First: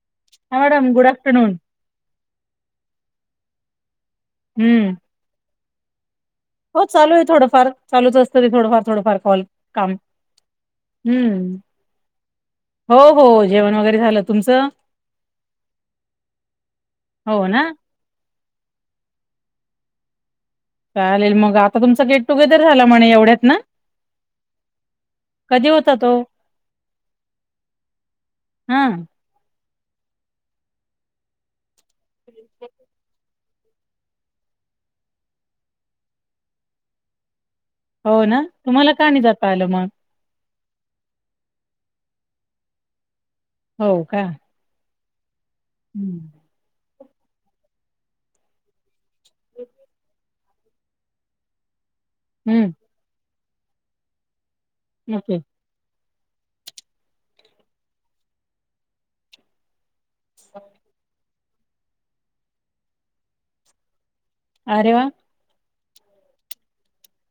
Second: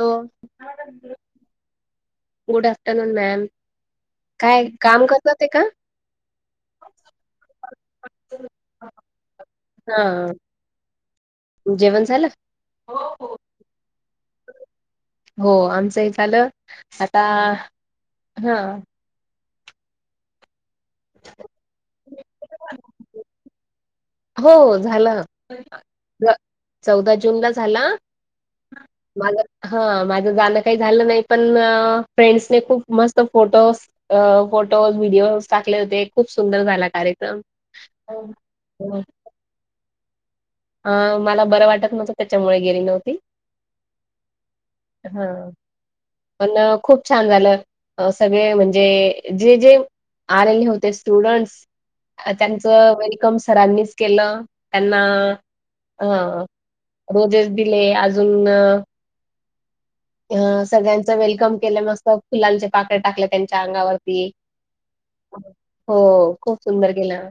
हो. हा madam, good afternoon. Good afternoon ma'am, काय हम्म काम करतात ये का? हो चालू ये थोडंफार, चालूच असतं ते थोडंफार थोडंफार कॉल काम, हा हम्म. जेवण झालं? हो हो जेवण वगैरे झालं, तुमचं? हो आमचं झालं, आता हो ना हं. चालेल, मग आता तुमचा गेट टुगेदर झाला म्हणे, एवढ्यात ना? हो झालं, कधी होता तो चौदा जून ला झाला. हम. माझ हा माझं जाणं काही झालं नाही पण फ्रेंड्से खूप मस्त फोटो अ फोटोज व्हिडिओज टाकले होते, खूप सुंदर झाला कार्यक्रम. हो ना, तुम्हाला का जात पाहिलं मग? अ मला बरं वाटत न्हवतं, त्याच्यामुळे गेली नव्हती. हो का? हं, हम्म पण खूप छान झालं. सगळे म्हणजे, जे जे आलेले होते स्टुडंट्स. हम्म, त्यांचं वेलकम सरांनीच केलं, त्यांना. ओके हं रोजेस दिले, अजून अ सगळ्यांच वेलकम केलं, मस्त फुलांचे पाकळ्या टाकले त्यांच्या अंगावरती आरे वा! हो खूप सुंदर गेलं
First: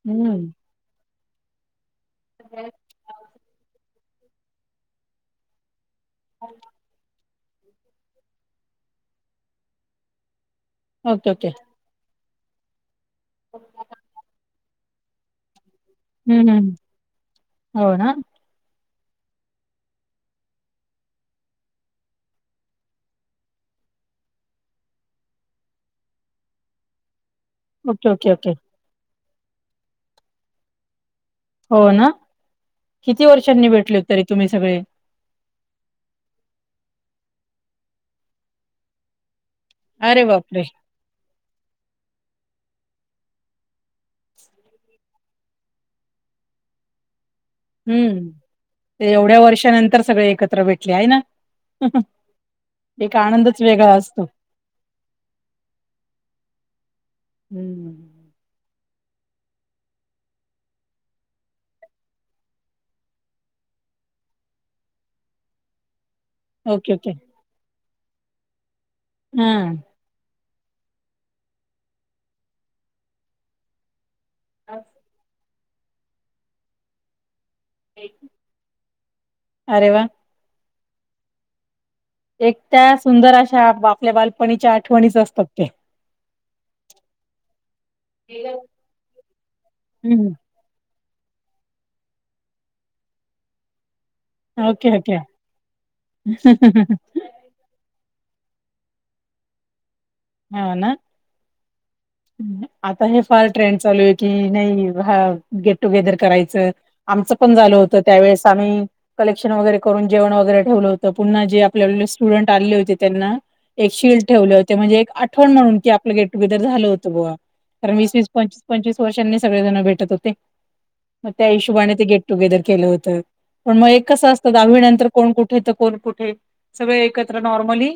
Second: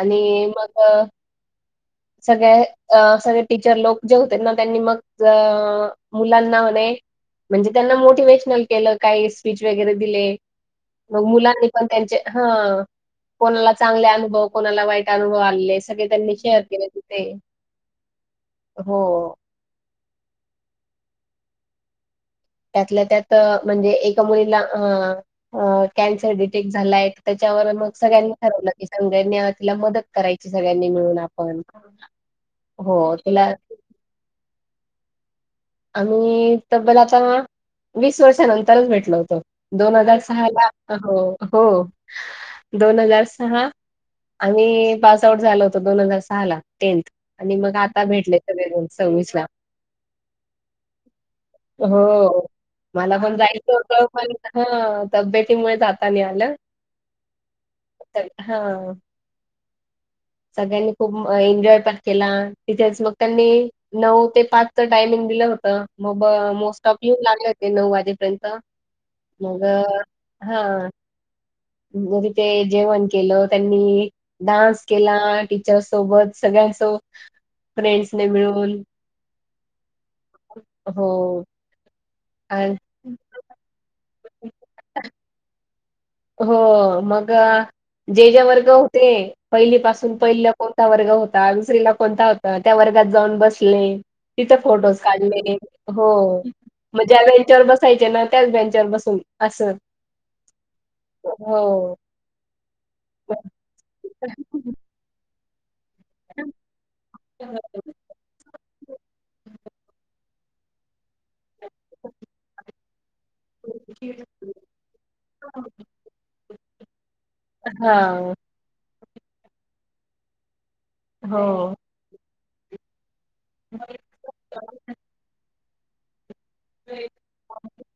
आणि हम्म मग सगळ्या अ सगळे टीचर लोक जे होते ना त्यांनी मग अ मुलांना म्हणे म्हणजे त्यांना मोटिवे्शनल केलं काही स्पीच वगैरे दिले मग ओके ओके मुलांनी पण त्यांचे हं कोणाला चांगले अनुभव कोणाला वाईट अनुभव आलेस- सगळे त्यांनी हम्म शेअर हम्म केले तिथे हो ना हो त्यातल्या त्यात म्हणजे एका मुलीला कॅन्सर डिटेक झालाय त्याच्यावर मग ओके ओके सगळ्यांनी ओके ठरवलं की सगळ्यांनी तिला मदत करायची सगळ्यांनी मिळून आपण. हां. हो ना हो, किती तिला वर्षांनी भेटले हो तरी तुम्ही सगळे? आम्ही तब्बल आता वीस वर्षानंतरच भेटल होतो दोन हजार अरे सहा बापरे ला हो हो दोन हजार सहा आम्ही पास आऊट झालो होतो दोन हजार सहा ला टेन्ट. आणि मग आता भेटले सगळे जण सव्वीस ला. त्याच्या नंतर सगळे एकत्र भेटले हाय ना? हो! एक मला पण आनंदच जायचं वेगळा होत असतो. पण हं तब्येतीमुळे जाता नाही आलं हम्म! हा! सगळ्यांनी खूप एन्जॉय पण केला तिथेच मग त्यांनी नऊ ते पाचचं टायमिंग दिलं होतं मोब most okay off okay use लागले होते नऊ वाजेपर्यंत हा मग हा, म तिथे जेवण केलं त्यांनी डान्स हा, टीचर् सोबत सगळ्यांसो फ्रेंड्स ने मिळून अरे वा हो! एक आणि त्या सुंदर अश्या आप आपल्या बालपणीच्या आठवणीच असतात ते. हो मग जे जे वर्ग होते पहिली पासून हम्म पहिलीला कोणता वर्ग होता दुसरीला कोणता होता त्या वर्गात जाऊन बसले तिथे ओके फोटोज ओके काढले हो मग ज्या बेंच वर बस यचे ना त्याच बँंचवर बसून असं हा ना! हो! आता हे फार ट्रेंड चालू आहे की नाही भा गेट टुगेदर करायचं आमचं पण झालं होत त्यावेळेस आम्ही कलेक्शन वगैरे करून जेवण वगैरे ठेवलं हो त, पुन्हा जे आपल्या वेळेस स्टुडंट आलेले होते त्यांना एक शिल्ड ठेवले होते म्हणजे एक आठवण म्हणून की आपलं गटुगेर झालं होत बुवा कारण वीस वीस हां, पंचवीस-पंचवीस वर्षांनी सगळे जण भेटत होते मग त्या हो. हिशोबाने ते गेट टुगेदर केलं होत. पण म एक कसं असतं दहावीनंतर कोण कुठे तर कोण कुठे सगळे एकत्र नॉर्मली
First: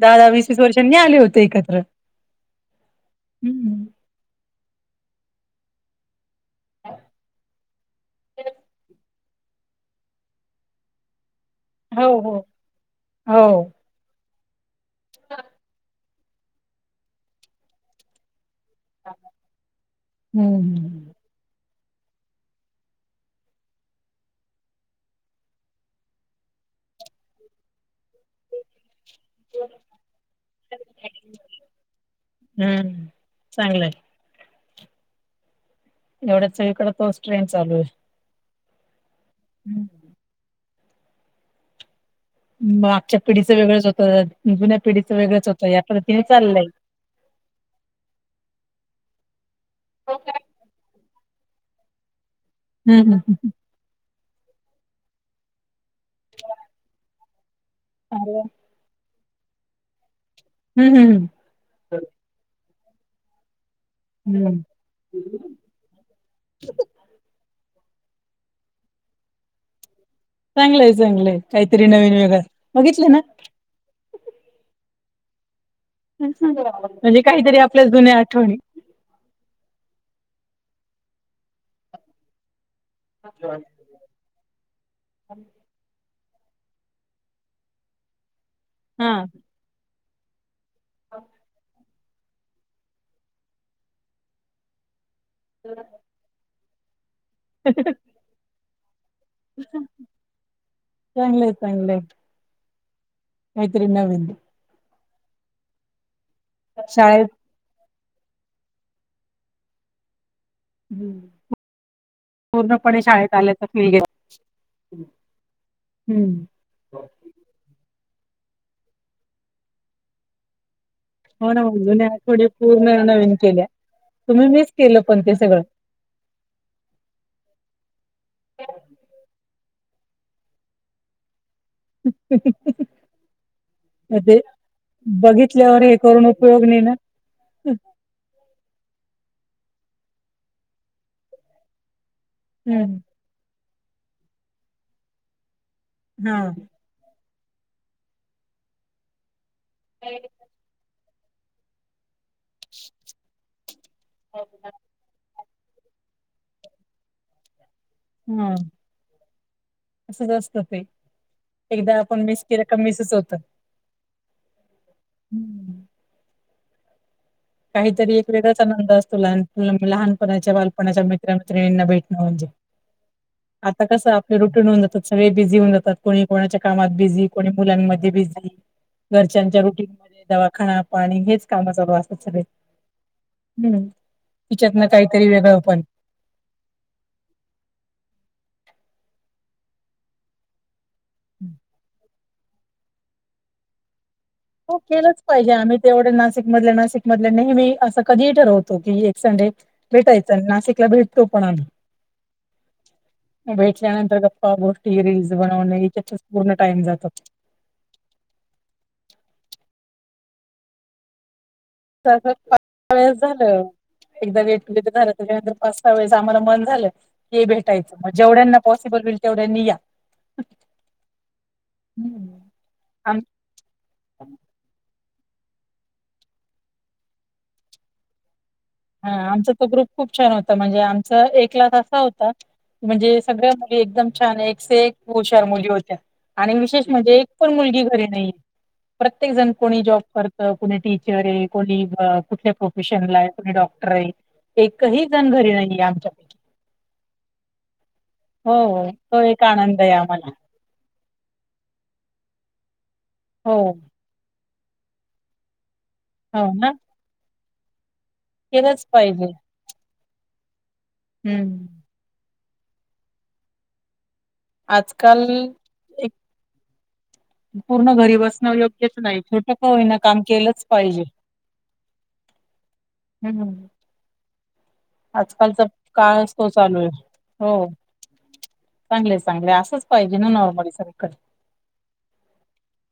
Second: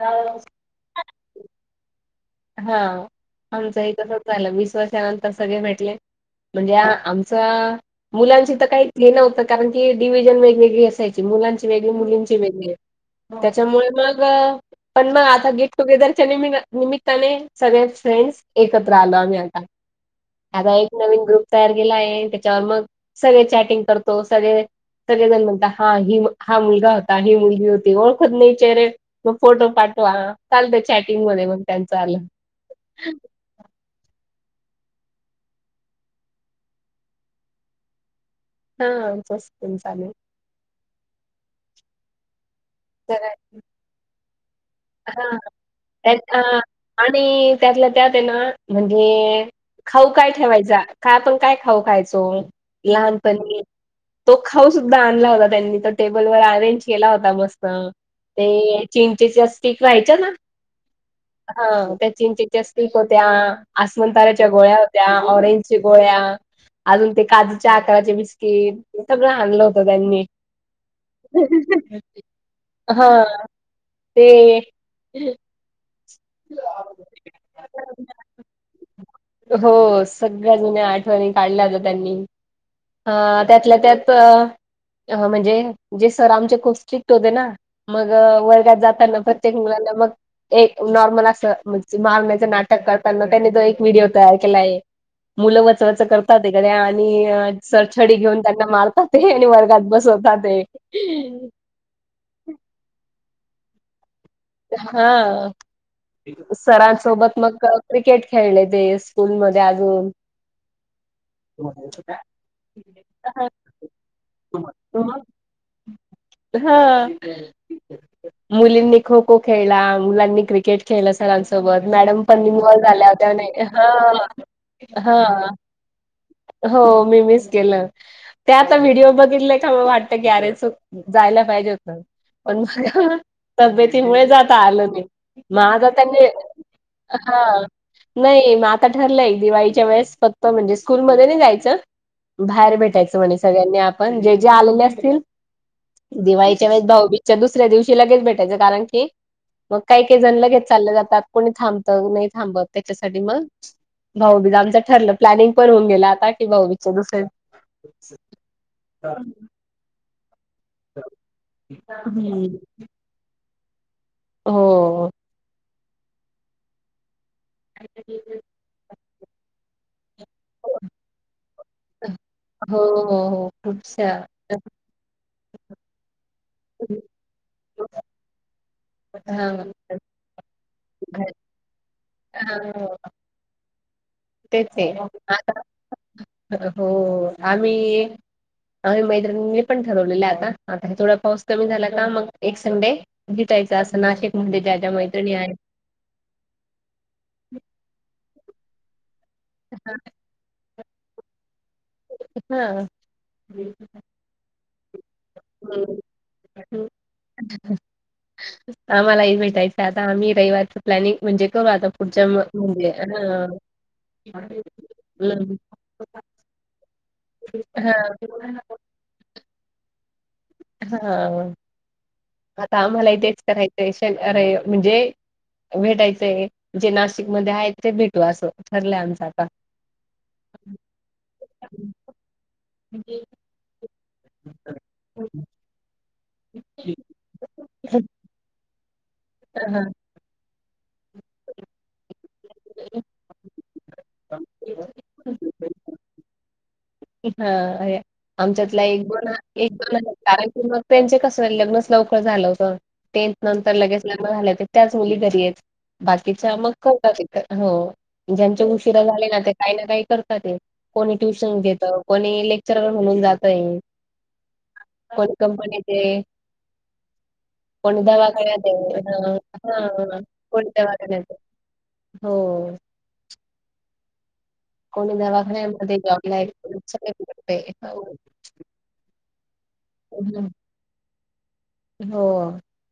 दहा दहा वीस वीस वर्षांनी आले होते एकत्र हा हं. आमचंही तसच झालं वीस वर्षानंतर सगळे भेटले म्हणजे आमचा मुलांशी तर काही हे नव्हतं कारण की डिव्हजन वेगवेगळी असायची ती मुलांची वेगळी हो मुलींची हो. वेगळी हो त्याच्यामुळे मग पण मग आता गेट टुगेदरच्या निमि निमित्ताने सगळ्या फ्रेंड्स एकत्र आलो आम्ही आता आता एक हम्म. नवीन ग्रुप तयार केला आहे त्याच्यावर मग सगळे चॅटिंग करतो. सगळे सगळे जण म्हणत हा ही हा मुलगा होता ही मुलगी होती ओळखत नाही चेहरे मग फोटो पाठवा चालत चॅटिंग मध्ये मग त्यांचं आलं. चांगलय. एवढ्यात सगळीकड तोच ट्रेंड चालू आहे. हा आमचं असत हम्म. चालू. आमच्या पिडीच वेगळंच होतं जुन्या पिढीचं हा वेगळंच होतं या त्यात पद्धतीने अ चालय. आणि त्यातला त्यातय ना म्हणजे खाऊ काय ठेवायच का आपण काय खाऊ खायचो हम्म हम्म लहानपणी तो खाऊ सुद्धा आणला होता त्यांनी तर. टेबल वर अरेंज केला होता मस्त हम्म ते चिंचेच्या स्टिक राहायच्या ना. हम्म हम्म हां त्या चिंचेच्या स्टिक होत्या आसमताऱ्याच्या हम्म. गोळ्या होत्या ऑरेंज गोळ्या अजून ते काजूच्या आकाराचे बिस्किट हे सगळं आणलं होतं त्यांनी. चांगलय चांगलय काहीतरी नवीन वेगळच. हां ते म्हणजे काहीतरी आपल्या जुन्या आठवणी. हो सगळ्या जुन्या आठवणी काढल्या होत्या त्यांनी. अ त्यातल्या त्यात म्हणजे जे सर आमचे खुप स्ट्रिक्ट होते ना मग वर्गात जाताना हा. प्रत्येक मुलाला मग एक नॉर्मल असं म्हणजे मारण्याचं नाटक करताना त्यांनी तो एक व्हिडिओ तयार केला आहे. मुलं वचवच करतात एखाद्या आणि सर छडी घेऊन त्यांना मारतात. ते आणि वर्गात बसवताते.. चागंलय. मैत्री नविन. हां शाळेत सरांसोबत मग क्रिकेट खेळले ते स्कूल मध्येअजून हं. पूर्णपणे शाळेत आल्याचा फिल [unintelligible] हम्म हां मुलींनी खो खो खेळला, मुलांनी क्रिकेट खेळला. हो ना मग सरांनसोबत जुन्या मॅडम पण आठवणी इनवॉल पूर्ण झाल्या होत्या नवीन केल्या हां तुम्ही मिस केलं पण ते हां सगळं हो मी मीस केलं. ते आता व्हिडिओ बघितले का वाटतं की अरे चुक जायला पाहिजे होतं. पण मग तब्येत मग मुळे ते जात आलं नाही मग बघितल्यावर आता हे त्यांनी करून उपयोग नाही ना हां नाही मग आता ठरलंय दिवाळीच्या वेळेस फक्त म्हणजे स्कूलमध्ये नाही जायचं. बाहेर हम्म भेटायचं म्हणे सगळ्यांनी आपण जे जे आलेले असतील हा दिवाळीच्या वेळेस भाऊबीज च्या दुसऱ्या दिवशी लगेच भेटायचं कारण की मग काही काही जण लगेच चालले जातात कोणी थांबत नाही थांबत त्याच्यासाठी मग भाऊबीज आमच ठरलं प्लॅनिंग पण होऊन गेल आता की भाऊबीच्या दुसऱ्या हां असच असत ते एकदा आपण मिेस केलं का मिसच होत. हो काहीतरी एक वेगळाच आनंद असतो लहान मुला लहान- कोणाच्या बालपणाच्या मित्रमित्रिणीना भेटणं म्हणजे हो हो हो खूप आता कसं छान. आपलं रुटीन होऊन जात. सगळे बिझी होऊन जातात. कोणी कोणाच्या कामात बिझी कोणी मुलांमध्ये बिझी घरच्यांच्या हां रुटीन दवाखान्यात पाणी, हेच काम चालू असतात सगळे, हां हम्म. तेच तिच्यात ना आहे काहीतरी वेगळं आता पण हो आम्ही, आम्ही मैत्रिणीनी पण ठरवल आता. आता हे थोडा पाऊस कमी झाला का मग, एक संडे भेटायचा असं नाशिक हो केलंच पाहिजे आम्ही तेवढे नाशिक मधल्या, नाशिक मधल्या नेहमी असं कधीही ठरवतो की, एक संडे भेटायच. नाशिकला भेटतो पण आम्ही, हां भेटल्यानंतर प्पा, गोष्टी, रीलस बनवणे, ह्याच्यात पूर्ण टाइम हम्म जातो. [unintelligible] आम्हालाही भेटायचं आता, आम्ही रविवारचं प्लॅनिंग म्हणजे करू आता पुढच्या म [unintelligible] पा म्हणजे वेळेस हां. झालं एकदा वेट तर झालं त्याच्यानंतर हं. पास [unintelligible] या वेळेस आम्हाला मन झालं, की भेटायचं मग जेवढ्यांना हां. पॉसिबल होईल तेवढ्यांनी या हां. हम्म. आता आम्हाला हि तेच करायच, शनिवारी म्हणजे भेटायचंय, जे नाशिक मध्ये आहेत, ते भेट लं असं ठरलं. हा आमचा तो ग्रुप खूप छान होता, म्हणजे आमच एक् लास असा होता म्हणजे सगळ्या मुली एकदम छान एके से एक हुशार मुली होत्या आणि विशेष म्हणजे एक पण मुलगी घरी नहीे. प्रत्येक जण कोणी हां. जॉब करत, कोणी टीचर ये, कोणी कुठल्या प्रोफेशनला ये डॉक्टर ये, एकही जण घरी नहीे, आमच्यापैकी. [unintelligible] हा अरे आमच्यातला हो एक तो दोन आनंद आहे द आम्हाला कार [unintelligible] [unintelligible] त्यांचे कस लग्न लवकर झालं होतं, टेंथ हो नंतर लगेच लग्न झालेत त्याच मुली घरी येत, हो बाकीच्या ना मग करतात, हॊ. ज्यांचे केलंच उशिरा पाहिजे झाले ना, ते काही ना काही करतात ते, कोणी ट्युशन हम्म घेत कोणी लेक्चर म्हणून जातय. आजकाल कोण कंपनीत ये. एक पूर्ण कोणी घरी बसणं दवाखाण्यात योग्यच ये, नाही छोटं का अ होईना हं, काम केलंच कोणी पाहिजे दवाखान्यात हो. ह्हम्म. कोणी दवाखान्यामध्ये काळच जॉबला तो चालू [unintelligible] चांगलय, चांगल असंच पाहिजे ना, हं, नॉर्मली सगळीकड. हो.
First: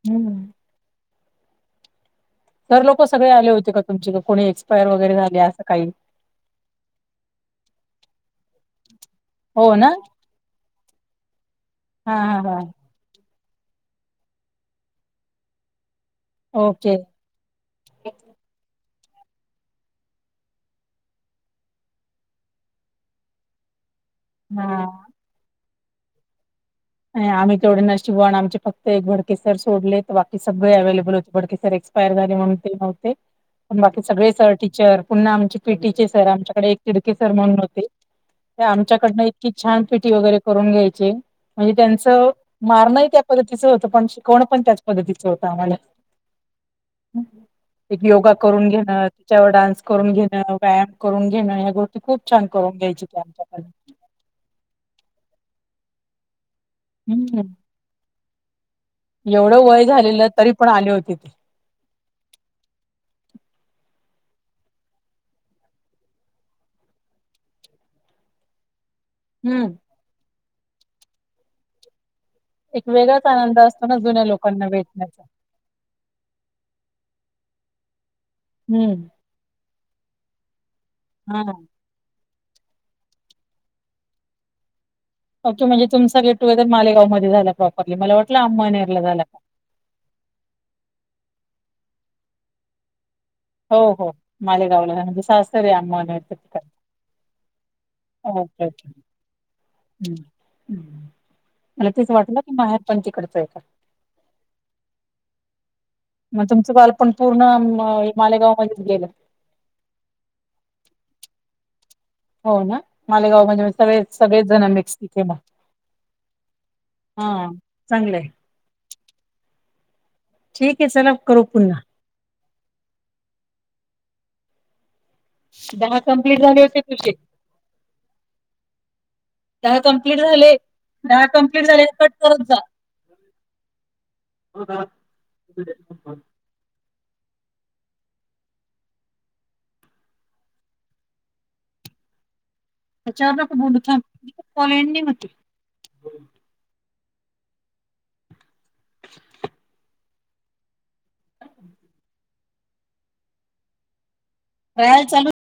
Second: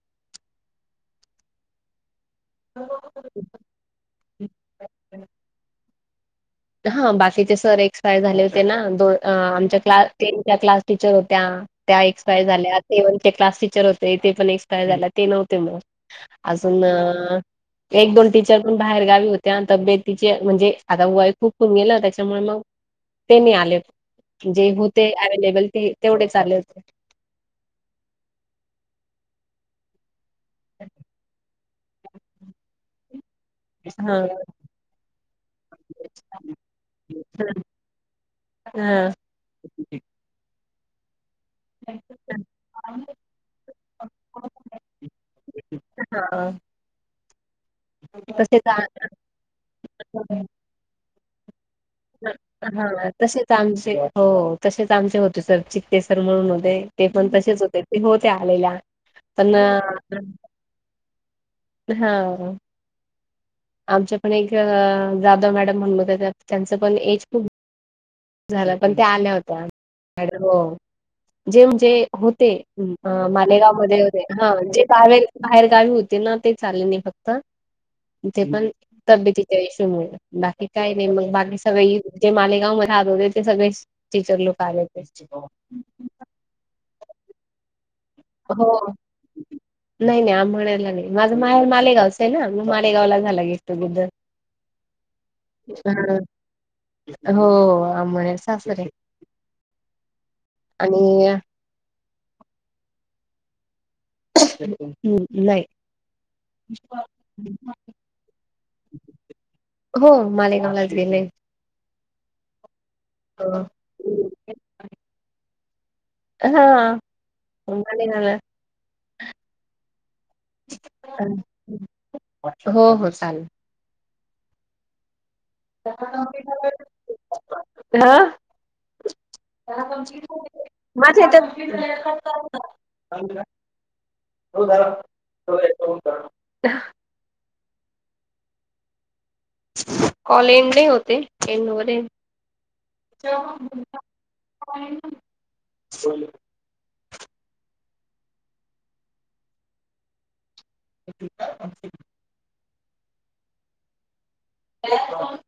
हम्म. सर लोक सगळे आले होते का तुमचे, क कोणी एक्सपायर वगैरे झाले असं काही? हं बाकीचे सर एक्सपायर झाले होते ना, दोन हो आमच्या ना क्लास-क्लास टीचर होत्या. त्या हा हा एक्सपायर हा झाल्या, ते वन क्लास टीचर होते, ते पण एक्सपायर झाले ते नव्हते म. अजून ओके एक दोन टीचर पण बाहेर गावी होत्या, अन तब्बेतीचे म्हणजे आता वय खूप होउन गेलं त्याच्यामुळे मग, ते नही आले, हा जे होते अवेलेबल ते, तेवढेच आले होते. आणि आम्ही केवडे नशीब वाण आमचे फक्त एक भडकेसर सोडले बाकी सगळे अव्हेलेबल होते, भडके सर एक्सपायर झाले म्हणून ते नव्हते. पण बाकी हा सगळे सर टीचर, पुन्हा आमचे पीटीचे सर आमच्याकडे एक तीडके सर म्हणून होते. ते हा आमच्याकडनं इतकी छान पिटी वगैरे करून घ्यायचे. म्हणजे त्यांचं मारणंही त्या पद्धतीचं होतं पण शिकवणं पण त्याच पद्धतीचं होतं आम्हाला [unintelligible] एक योगा तसे करून घेणं तिच्यावर डान्स करून घेणं. व्यायाम करून घेणं हया गोष् हा तसेच आमचे हो तसेच आमचे होते सर चित्तेसर म्हणून होते ते पण तसेच होते हो त्या आलेल्या पण एवढं अ, वय झालेलं तरी पण आले होते ते हा आमच्या पण एक जाधव मॅडम म्हणून होत्या त्या त्यांचं पण एज खूप झालं पण त्या आल्या होत्या हम्म आणि हो जे म्हणजे होते एक वेगळाच आनंद मालेगाव असतो ना मध्ये होते जुन्या हा लोकांना जे भेटण्याचा बाहेर बाहेर गावी होते ना तेच आले नाही फक्त तेे पण हम्म तब्येती त्या इशु मुळे बाकी काय नाय मग हा बाकी सगळे जे मालेगाव म राहत होते ते सगळेच टीचर लोक आले. होते. ओके म्हणजे तुमचा गेटुगेदर मालेगाव मध्ये झाला प्रॉपरली मला वाटलं हो. अम्नेरलर झाला काय नाही नाही आंबरनेर माझा माझं माहेर मालेगावच ये ना म मालेगावला झाला गेट हो टुगेदर. हो मालेगावला हं म्हणजे सासर ये अंमळनेर च्या ठिकाणी हो आम्बरनेर सासर ये ओके हम्म हम्म आणि मला तेच वाटलं की माहेर तिकडचं आहे का? ह नाही. म तुमचं बाल पण पूर्ण मं हे मालेगाव मध्येच गेलं हो मालेगावलाच गेलय. हो ना मालेगाव हो. म्हणजे सगळे सगळेच जण मिक्स तिथे म हा हा चांगलंय. मालेगावला ठीक आहे चला करू पुन्हा हो हो चालेल. [unintelligible] दहा हा कंप्लीट झाले होते तुझे दहा त्याला कंप्लीट कंप्लिट झाले करूदे दहा माझ्या आता कंप्लीट झाले कट करत जा त्याच्यावर [unintelligible] [unintelligible] कॉल एंड नही होत ये एंड होऊदे. त्याच्यावरण पण बोलू थांब कॉल एंड नाही होत ये. बोल [inaudible] [inaudible] ट्रायल चालू [unintelligible]